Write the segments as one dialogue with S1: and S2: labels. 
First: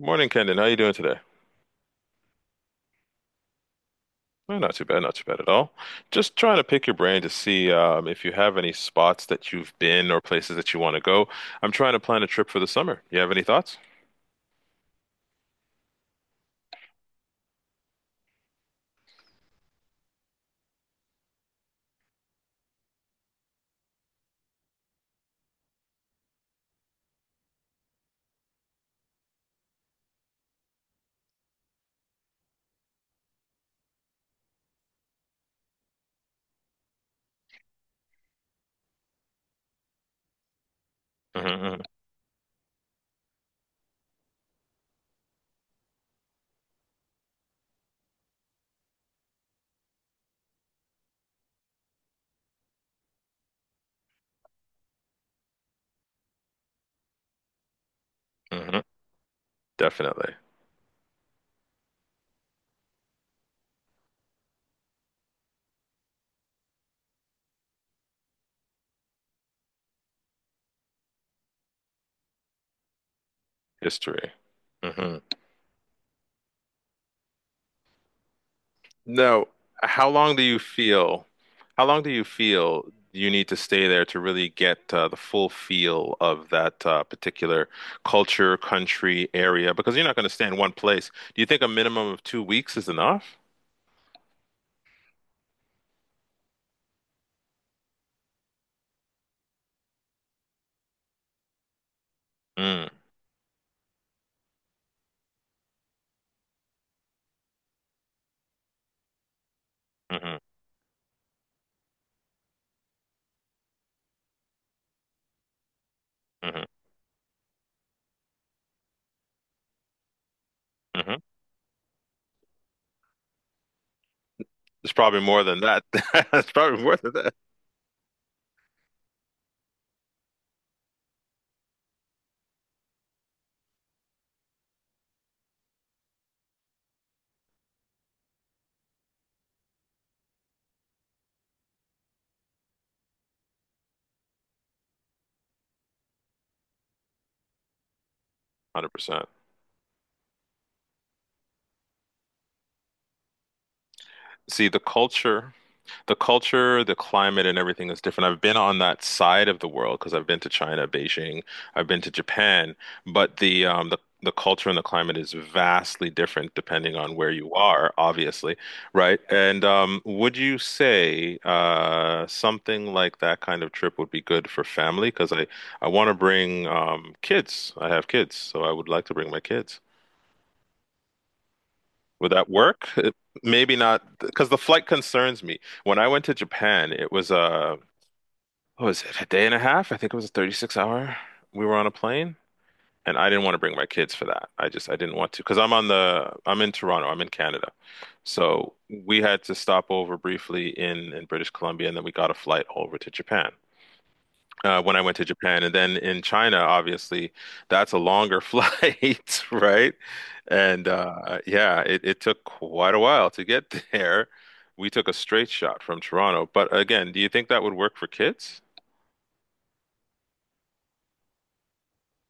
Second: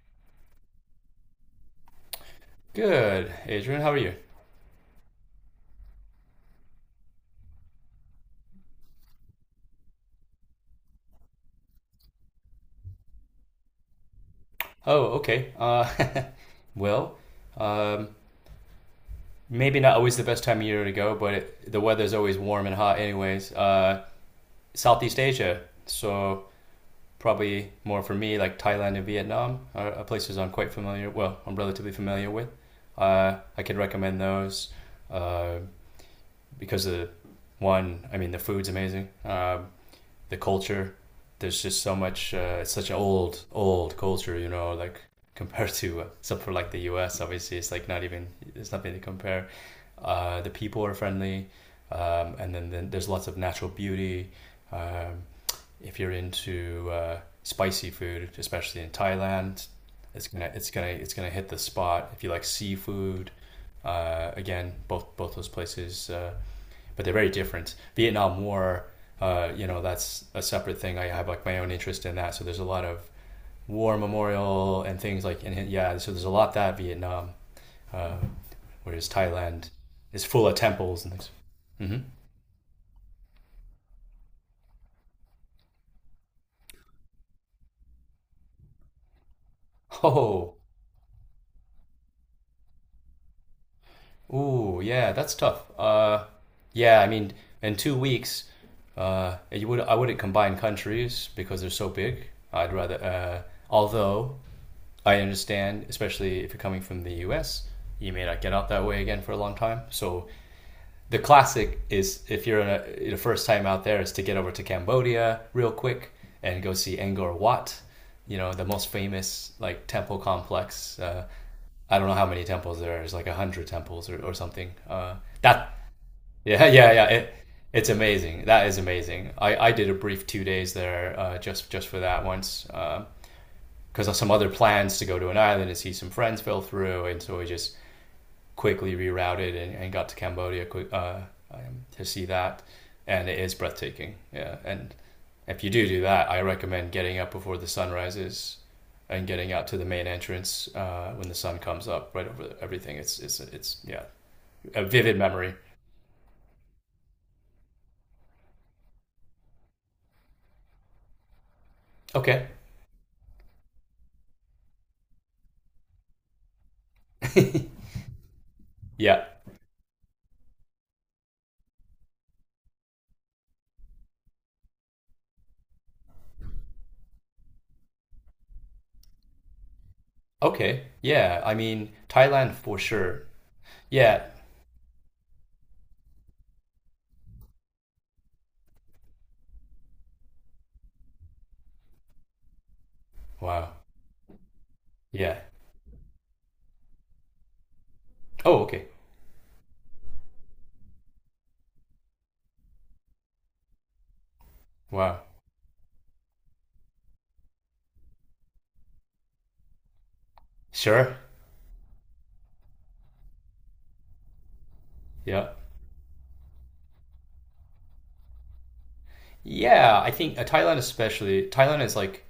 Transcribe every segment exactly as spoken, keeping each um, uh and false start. S1: Morning, Kendon. How you doing today?
S2: Good, Adrian. How are you?
S1: Well, not too bad, not too bad at all. Just trying to pick your brain to see um, if you have any spots that you've been or places that you want to go. I'm trying to plan a trip for the summer. You have any thoughts?
S2: Oh, okay. Uh, well, um, maybe not always the best time of year to go, but it, the weather's always warm and hot, anyways. Uh, Southeast Asia, so probably more for me, like Thailand and Vietnam are, are places I'm quite familiar. Well, I'm relatively familiar with. Uh, I can recommend those uh, because the one, I mean, the food's amazing. Um the culture. There's just
S1: hmm
S2: so much. Uh, it's such an old, old culture, you know. Like compared to, uh, except for like the U S, obviously, it's like not even. It's nothing to compare. Uh, the people are friendly, um, and then, then there's lots of natural beauty. Um, if you're into uh, spicy food,
S1: hmm
S2: especially in Thailand, it's
S1: Definitely.
S2: gonna it's gonna it's gonna hit the spot. If you like seafood, uh, again, both both those places uh, but they're very different. Vietnam War, uh, you know, that's a separate thing. I have like my own interest in that. So there's a lot of war
S1: History.
S2: memorial and
S1: hmm
S2: things like, and yeah, so there's a lot that Vietnam, uh, whereas
S1: Now,
S2: Thailand
S1: how
S2: is
S1: long do
S2: full of
S1: you
S2: temples and
S1: feel?
S2: things.
S1: How
S2: Hmm.
S1: long do you feel you need to stay there to really get uh, the full feel of that uh, particular culture, country, area? Because you're not going to stay in
S2: Oh,
S1: one place. Do you think a minimum of two weeks is enough?
S2: ooh, yeah, that's tough. Uh, yeah, I mean, in two weeks, uh, you would I wouldn't combine countries because they're so big. I'd
S1: Mm.
S2: rather, uh, although I understand, especially if you're coming from the U S, you may not get out that way again for a long time. So
S1: hmm
S2: the classic is if you're in a, the first time out there is to get over to Cambodia real quick and
S1: hmm
S2: go see Angkor Wat, you know, the most famous like temple complex. Uh,
S1: hmm
S2: I don't know how many temples there are. There's like a hundred temples or, or something.
S1: It's
S2: Uh,
S1: probably more than
S2: that
S1: that. It's
S2: yeah
S1: probably
S2: yeah
S1: more
S2: yeah
S1: than that.
S2: it, it's amazing. That is amazing. I, I did a brief two days there uh, just just for that once. Um, because some other plans to go to an island and see some friends fell through, and so we just quickly rerouted and, and got to Cambodia uh, um, to see that, and it is breathtaking. Yeah, and if you do do that, I recommend getting up before the sun rises and
S1: one hundred percent.
S2: getting out to the main entrance uh, when the sun comes up right over everything. It's it's it's yeah,
S1: See, the
S2: a vivid
S1: culture
S2: memory.
S1: The culture, the climate, and everything is different. I've been on that side of the world because I've been to China, Beijing. I've been to
S2: Okay,
S1: Japan, but the um the The culture and the climate is vastly different depending on where you are, obviously, right?
S2: yeah,
S1: And um, Would you say uh, something like that kind of trip would be good for family? Because I, I want to bring um, kids. I have kids, so I would like to bring my kids.
S2: okay, yeah. I mean
S1: Would that
S2: Thailand for
S1: work?
S2: sure.
S1: Maybe not,
S2: Yeah,
S1: because the flight concerns me. When I went to Japan, it was a what was it, a day and a half? I think it was a thirty-six hour. We were on a plane, and I didn't want to
S2: wow,
S1: bring my kids for that. I just I didn't want to
S2: yeah.
S1: because I'm on the I'm in Toronto. I'm in Canada,
S2: Oh,
S1: so
S2: okay,
S1: we had to stop over briefly in in British Columbia, and then we got a flight over to Japan. Uh, when I went
S2: wow,
S1: to Japan, and then in China, obviously that's a longer flight, right? And
S2: sure.
S1: uh, yeah, it, it took quite a while to get there. We took a straight
S2: Yeah.
S1: shot from Toronto, but again, do you think that would work for kids?
S2: Yeah, I think uh, Thailand especially. Thailand is like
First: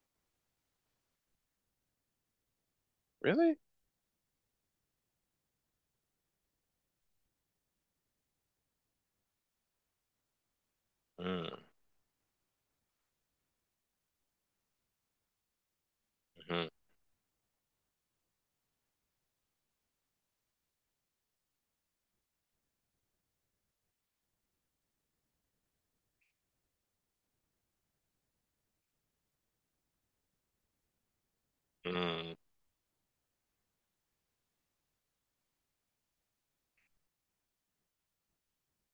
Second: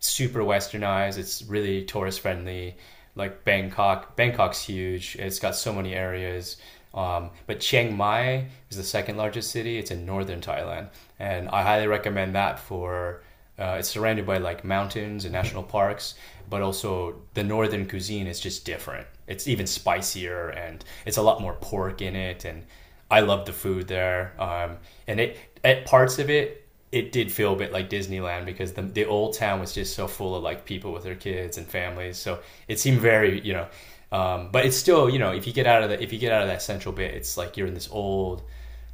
S2: super westernized. It's really tourist friendly. Like
S1: Really?
S2: Bangkok, Bangkok's huge. It's got so many areas. Um, but Chiang Mai is the second largest city. It's in northern Thailand,
S1: Hmm.
S2: and I highly recommend that for. Uh, it's surrounded by like mountains and national parks, but
S1: Mm,
S2: also the northern cuisine is just different. It's even spicier, and it's a lot more pork in it. And I love the food there. Um, and it at parts of it, it did feel a bit like Disneyland because the the old town was just so full of like people with their kids and families.
S1: mm,
S2: So it seemed very, you know, um, but it's still, you know, if you get out of the if you get out of that central bit, it's like you're in this old,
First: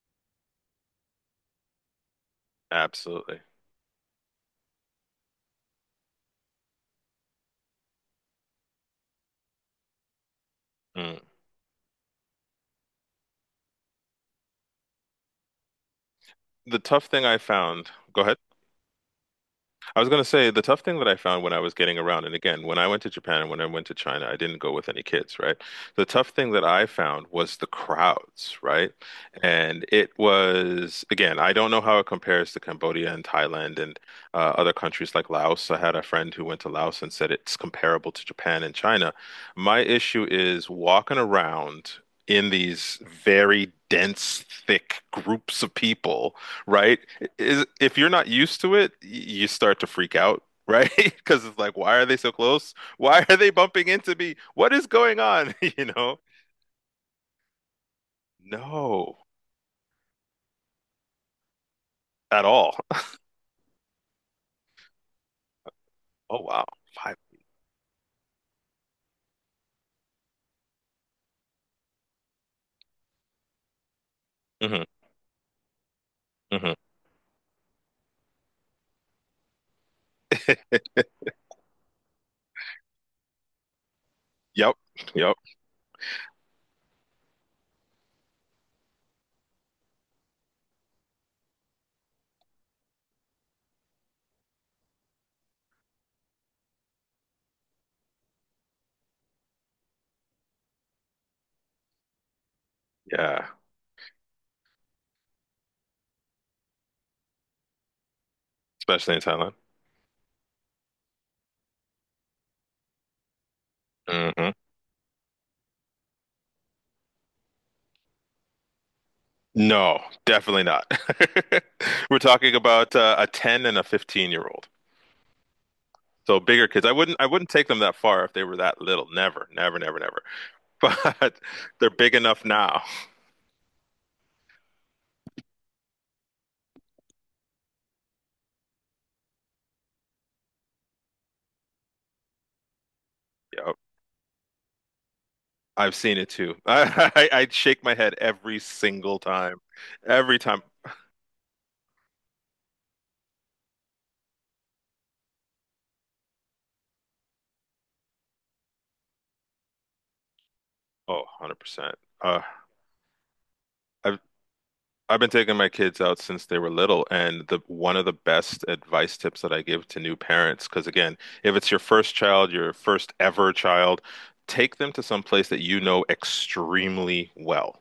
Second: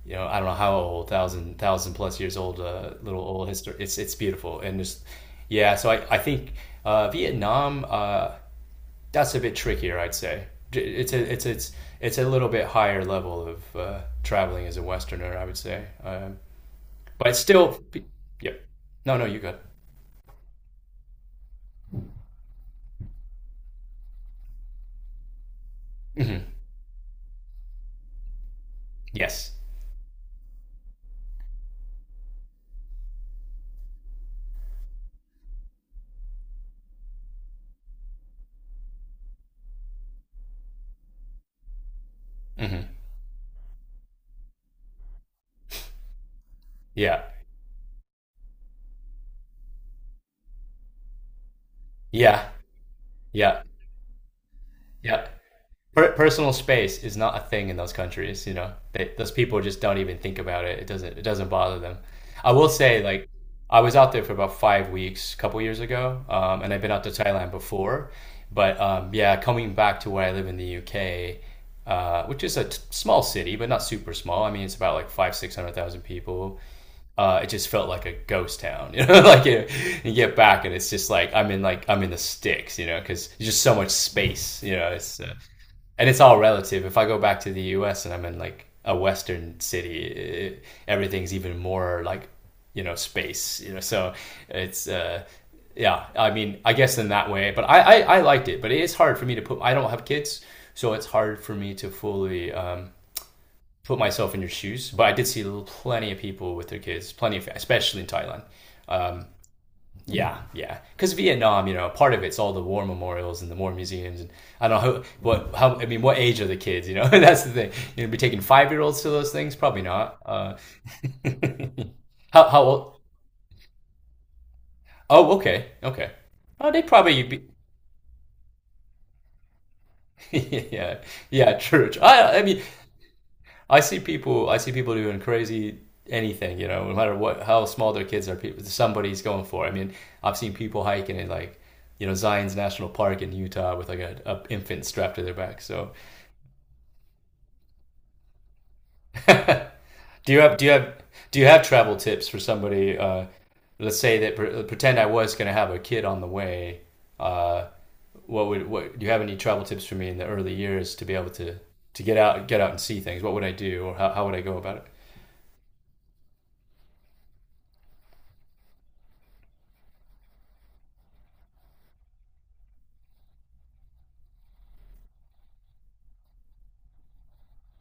S2: you know, I don't know how old, thousand thousand plus years old, uh, little
S1: absolutely.
S2: old history. It's it's beautiful and just yeah. So I I think uh, Vietnam uh, that's a bit trickier, I'd say. It's
S1: Mm.
S2: a it's it's it's a little bit higher level of uh, traveling as a Westerner, I would say. Um,
S1: The tough thing
S2: but
S1: I
S2: it's still,
S1: found, go ahead.
S2: yeah, no, no, you good.
S1: I was going to say the tough thing that I found when I was getting around, and again, when I went to Japan and when I went to China, I didn't go with any kids, right? The tough
S2: Hmm.
S1: thing that I found was the crowds, right?
S2: Yes.
S1: And it was, again, I don't know how it compares to Cambodia and Thailand and uh, other countries like Laos. I had a friend who went to Laos and said it's comparable to Japan and China. My issue is walking around in
S2: Hmm.
S1: these very dense, thick groups of people, right?
S2: Yeah.
S1: Is if you're not used to it, y- you start to freak out, right? Because it's like, why are they so
S2: Yeah.
S1: close? Why are they
S2: Yeah.
S1: bumping into me? What is going
S2: Yeah.
S1: on? You
S2: Per-
S1: know?
S2: personal space is not a thing in those countries. You know, they,
S1: No,
S2: those people just don't even think about it. It doesn't. It doesn't bother them.
S1: at
S2: I will
S1: all.
S2: say, like, I was out there for about five weeks a couple years ago,
S1: Oh
S2: um,
S1: wow,
S2: and I've been out to
S1: five.
S2: Thailand before. But um, yeah, coming back to where I live in the U K, uh, which is a t- small city, but not super small. I mean, it's
S1: Mm-hmm,
S2: about like five, six hundred thousand people.
S1: mm-hmm.
S2: uh, it just felt like a ghost town. You know, like you, you get back and it's just like I'm in like I'm in the sticks. You know, because there's just so much space.
S1: Yep,
S2: You know, it's uh,
S1: yep,
S2: and it's all relative. If I go back to the U S and I'm in like a Western city, it, everything's even more like you know space. You know, so it's. Uh, yeah, I mean, I guess in that way, but I, I, I liked it, but it is hard for me to put, I don't have kids, so it's hard for me to fully, um,
S1: yeah.
S2: put myself in your shoes, but I did see plenty of people with their kids, plenty of, especially in Thailand.
S1: Especially in Thailand.
S2: Yeah, yeah. Because Vietnam, you know, part of it's all the war memorials and the war museums, and
S1: hmm
S2: I don't know how, what how I mean, what age are the kids? You know, that's the thing. You know, be taking five year olds to those things, probably
S1: No,
S2: not. Uh,
S1: definitely not. We're
S2: how
S1: talking
S2: how
S1: about
S2: old?
S1: uh, a ten and a fifteen year old.
S2: Oh, okay, okay.
S1: So bigger
S2: Oh, they
S1: kids. I wouldn't
S2: probably
S1: I wouldn't
S2: be,
S1: take them that far if they were that little. Never, never, never, never.
S2: yeah,
S1: But
S2: yeah,
S1: they're
S2: true.
S1: big
S2: I, I
S1: enough
S2: mean,
S1: now.
S2: I see people. I see people doing crazy anything. You know, no matter what how small their kids are, people somebody's going for. It. I mean, I've seen people hiking in like you know Zion's National Park in
S1: Yep.
S2: Utah with like a, a infant strapped to their back. So
S1: I've seen it too. I, I I shake my head every single time.
S2: do
S1: Every
S2: you have
S1: time.
S2: do you have do you have travel tips for somebody? Uh, let's say that pre- pretend I was going to have a kid on the way. Uh, what would what do you have any travel tips for me in the early years to be
S1: Oh,
S2: able to
S1: one hundred percent.
S2: to get
S1: Uh,
S2: out get out and see things? What would I do or how,
S1: I've
S2: how would I go about it?
S1: I've been taking my kids out since they were little, and the one of the best advice tips that I give to new parents, because again, if it's your first child, your first ever child, take them to some place that you know extremely well,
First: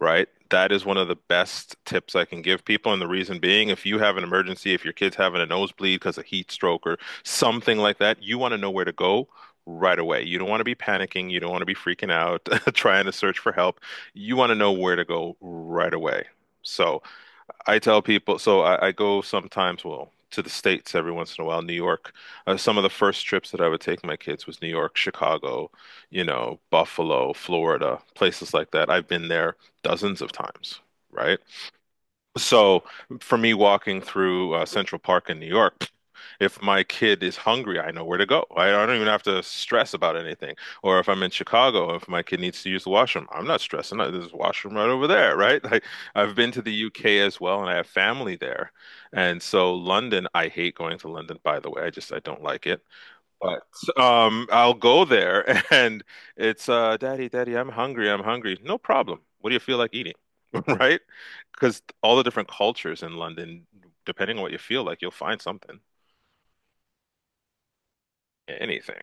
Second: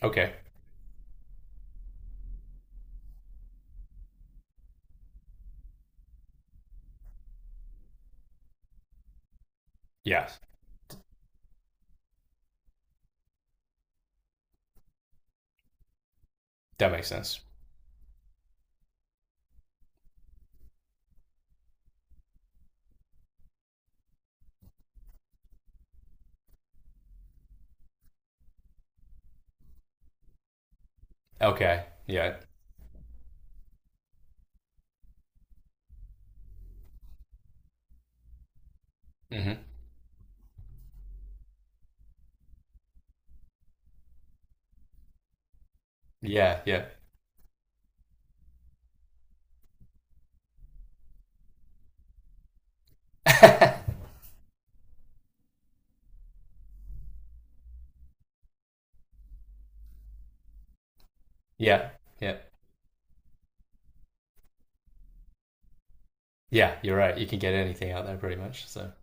S1: right?
S2: Okay,
S1: That is one of the best tips I can give people. And the reason being, if you have an emergency, if your kid's having a nosebleed because of heat stroke or something like that, you want to know where to go right away.
S2: yeah,
S1: You don't want to be panicking. You don't want to be freaking out, trying to search for help. You want to know where to go right away.
S2: that
S1: So
S2: makes sense.
S1: I tell people, so I, I go sometimes, well, to the States every once in a while, New York. Uh, some of the first trips that I would take my kids was New York, Chicago, you know, Buffalo, Florida, places like that. I've been there dozens of times, right?
S2: Okay. Yeah.
S1: So for me, walking through uh, Central Park in New York, if my kid is hungry, I know where to go. I, I don't even have to
S2: Hmm.
S1: stress about anything. Or if I'm in Chicago, if my kid needs to use the washroom, I'm not stressing. Uh, There's a washroom right over there, right? Like I've been to
S2: Yeah.
S1: the
S2: Yeah.
S1: U K as well, and I have family there. And so London, I hate going to London, by the way. I just I don't like it. But um, I'll go there, and it's uh, Daddy, Daddy, I'm hungry. I'm hungry. No problem. What do you feel like eating? Right? Because
S2: Yeah.
S1: all the
S2: Yeah.
S1: different cultures in London, depending on what you feel like, you'll find something,
S2: Yeah. You're right. You can get anything out there pretty much. So
S1: anything.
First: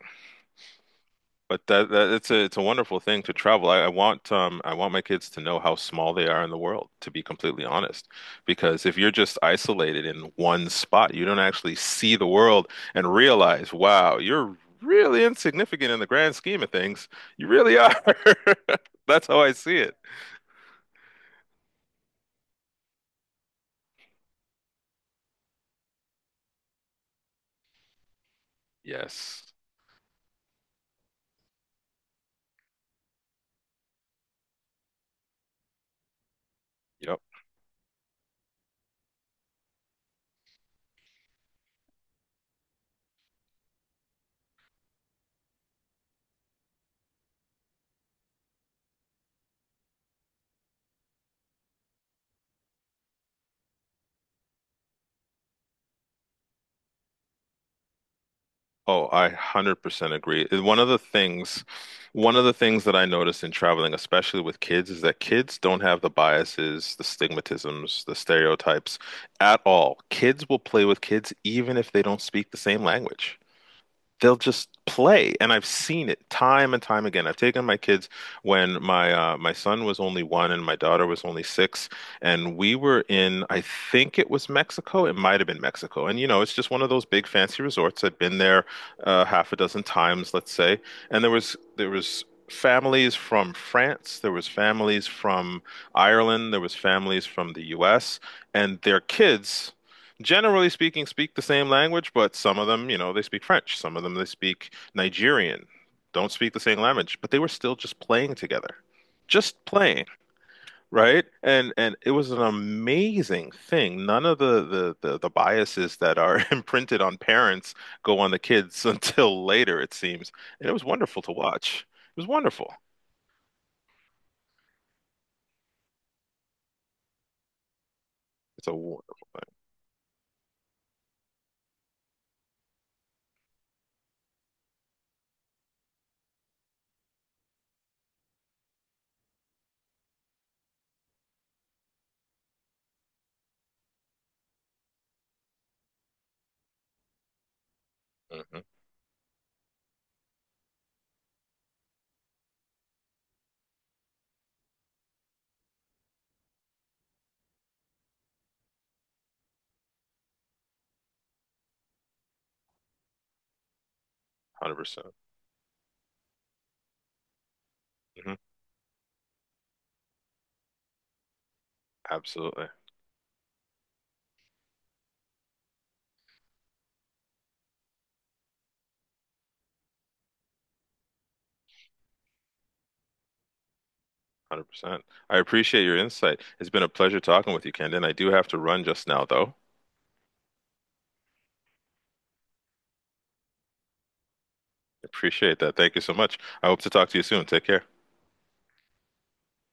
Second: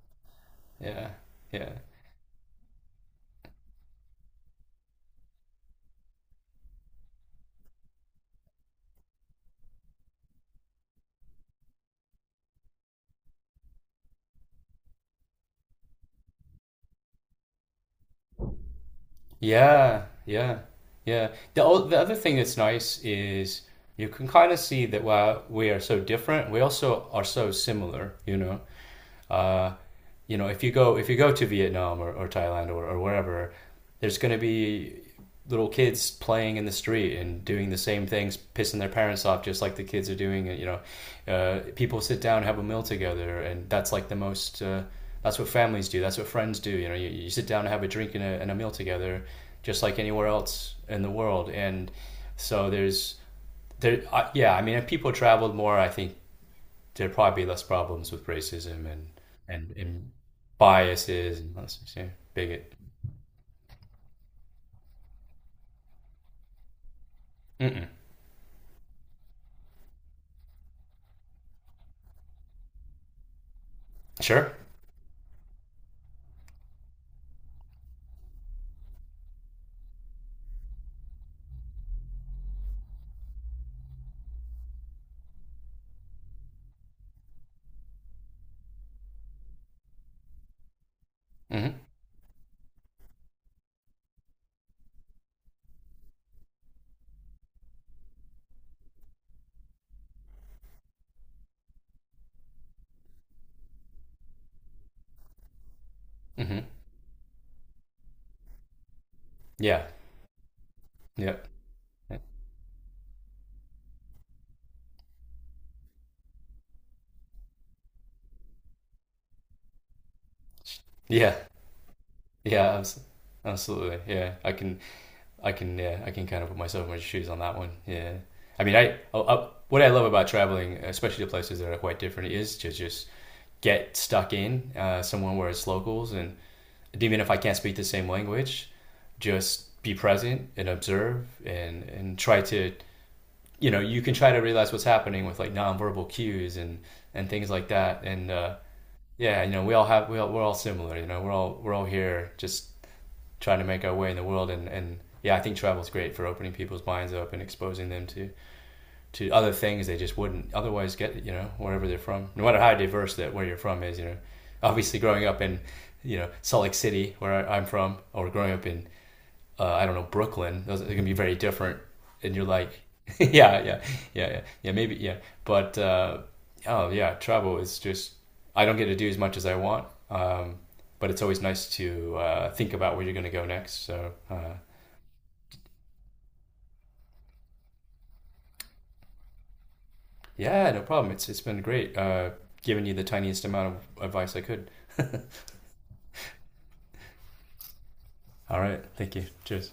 S2: yeah.
S1: But
S2: Yeah.
S1: that, that it's a it's a wonderful thing to travel. I, I want um I want my kids to know how small they are in the world, to be completely honest. Because if you're just isolated in one spot, you don't actually see the world and realize, wow, you're really insignificant in the grand scheme of things. You really are. That's how I see it.
S2: Yeah. Yeah. Yeah. The o- the other thing that's nice is you can kind of see that while we are so different, we also are so similar, you know.
S1: Yes.
S2: uh, you know, if you go if you go to Vietnam or, or Thailand or, or wherever, there's going to be little kids playing in the street
S1: Yep.
S2: and doing the same things, pissing their parents off, just like the kids are doing. You know, uh, people sit down, have a meal together, and that's like the most. Uh, that's what families do. That's what friends do. You know, you, you sit down and have a drink and a, and a meal together, just like anywhere else in the world. And so there's, there, uh, yeah. I mean, if people traveled more, I think there'd probably be less problems with racism
S1: Oh,
S2: and
S1: I
S2: and, and
S1: one hundred percent agree. And One of the
S2: biases and
S1: things,
S2: less yeah,
S1: one of the
S2: bigot.
S1: things that I noticed in traveling, especially with kids, is that kids don't have the biases, the
S2: Mm-mm.
S1: stigmatisms, the stereotypes at all. Kids will play with kids even if they don't speak the same language. They'll
S2: Sure.
S1: just play, and I've seen it time and time again. I've taken my kids when my uh, my son was only one and my daughter was only six, and we were in, I think it was Mexico. It might have been Mexico. And you know, it's just one of those big fancy resorts. I'd been there uh, half a dozen times, let's say. And there was
S2: Mm-hmm.
S1: there was families from France, there was families from Ireland, there was families from the U S, and their kids, generally speaking, speak the same language, but some of them, you know, they speak French. Some of them, they speak Nigerian. Don't speak the
S2: Mm-hmm.
S1: same language, but they were still just playing together. Just
S2: Yeah.
S1: playing, right?
S2: Yep.
S1: And and it was an amazing thing. None of the the the, the biases that are imprinted on parents go on the kids until later, it seems. And it was wonderful to
S2: Yeah.
S1: watch. It was wonderful.
S2: Yeah. abs- Absolutely. Yeah. I can. I can. Yeah. I can kind of put myself in my shoes on that one. Yeah. I
S1: It's a
S2: mean, I,
S1: wonderful
S2: I, I what I love about traveling, especially to places that are quite different, is to just get stuck in uh, somewhere where it's locals and even if I can't speak the same language, just be present and observe and and try to you know you can try to realize what's happening with like nonverbal cues and and things like that and
S1: thing.
S2: uh,
S1: hmm
S2: yeah you know we all have we all, we're all similar you know we're all we're all here just trying to make our way in the world and and yeah I think travel is great for opening people's minds up and exposing them to to other things they just wouldn't otherwise get. You know, wherever they're from, no matter how diverse that where you're from is. You know, obviously
S1: one hundred percent. Percent
S2: growing up in you know Salt Lake City, where I, am from, or
S1: hmm
S2: growing up in uh, I don't know Brooklyn, those are going to be very different. And you're
S1: Absolutely.
S2: like, yeah, yeah, yeah, yeah, yeah, maybe, yeah. But uh, oh yeah, travel is just I don't get to do as much as I want. Um, but it's always nice to uh, think about where you're going to go next. So uh,
S1: one hundred percent. I appreciate your insight. It's been a pleasure talking with you, Kendon. I do have to run just now, though.
S2: yeah, no problem. It's it's been great uh, giving you the tiniest amount of advice I could.
S1: Appreciate that. Thank you so much. I hope to talk to you soon. Take care.
S2: All right. Thank you. Cheers.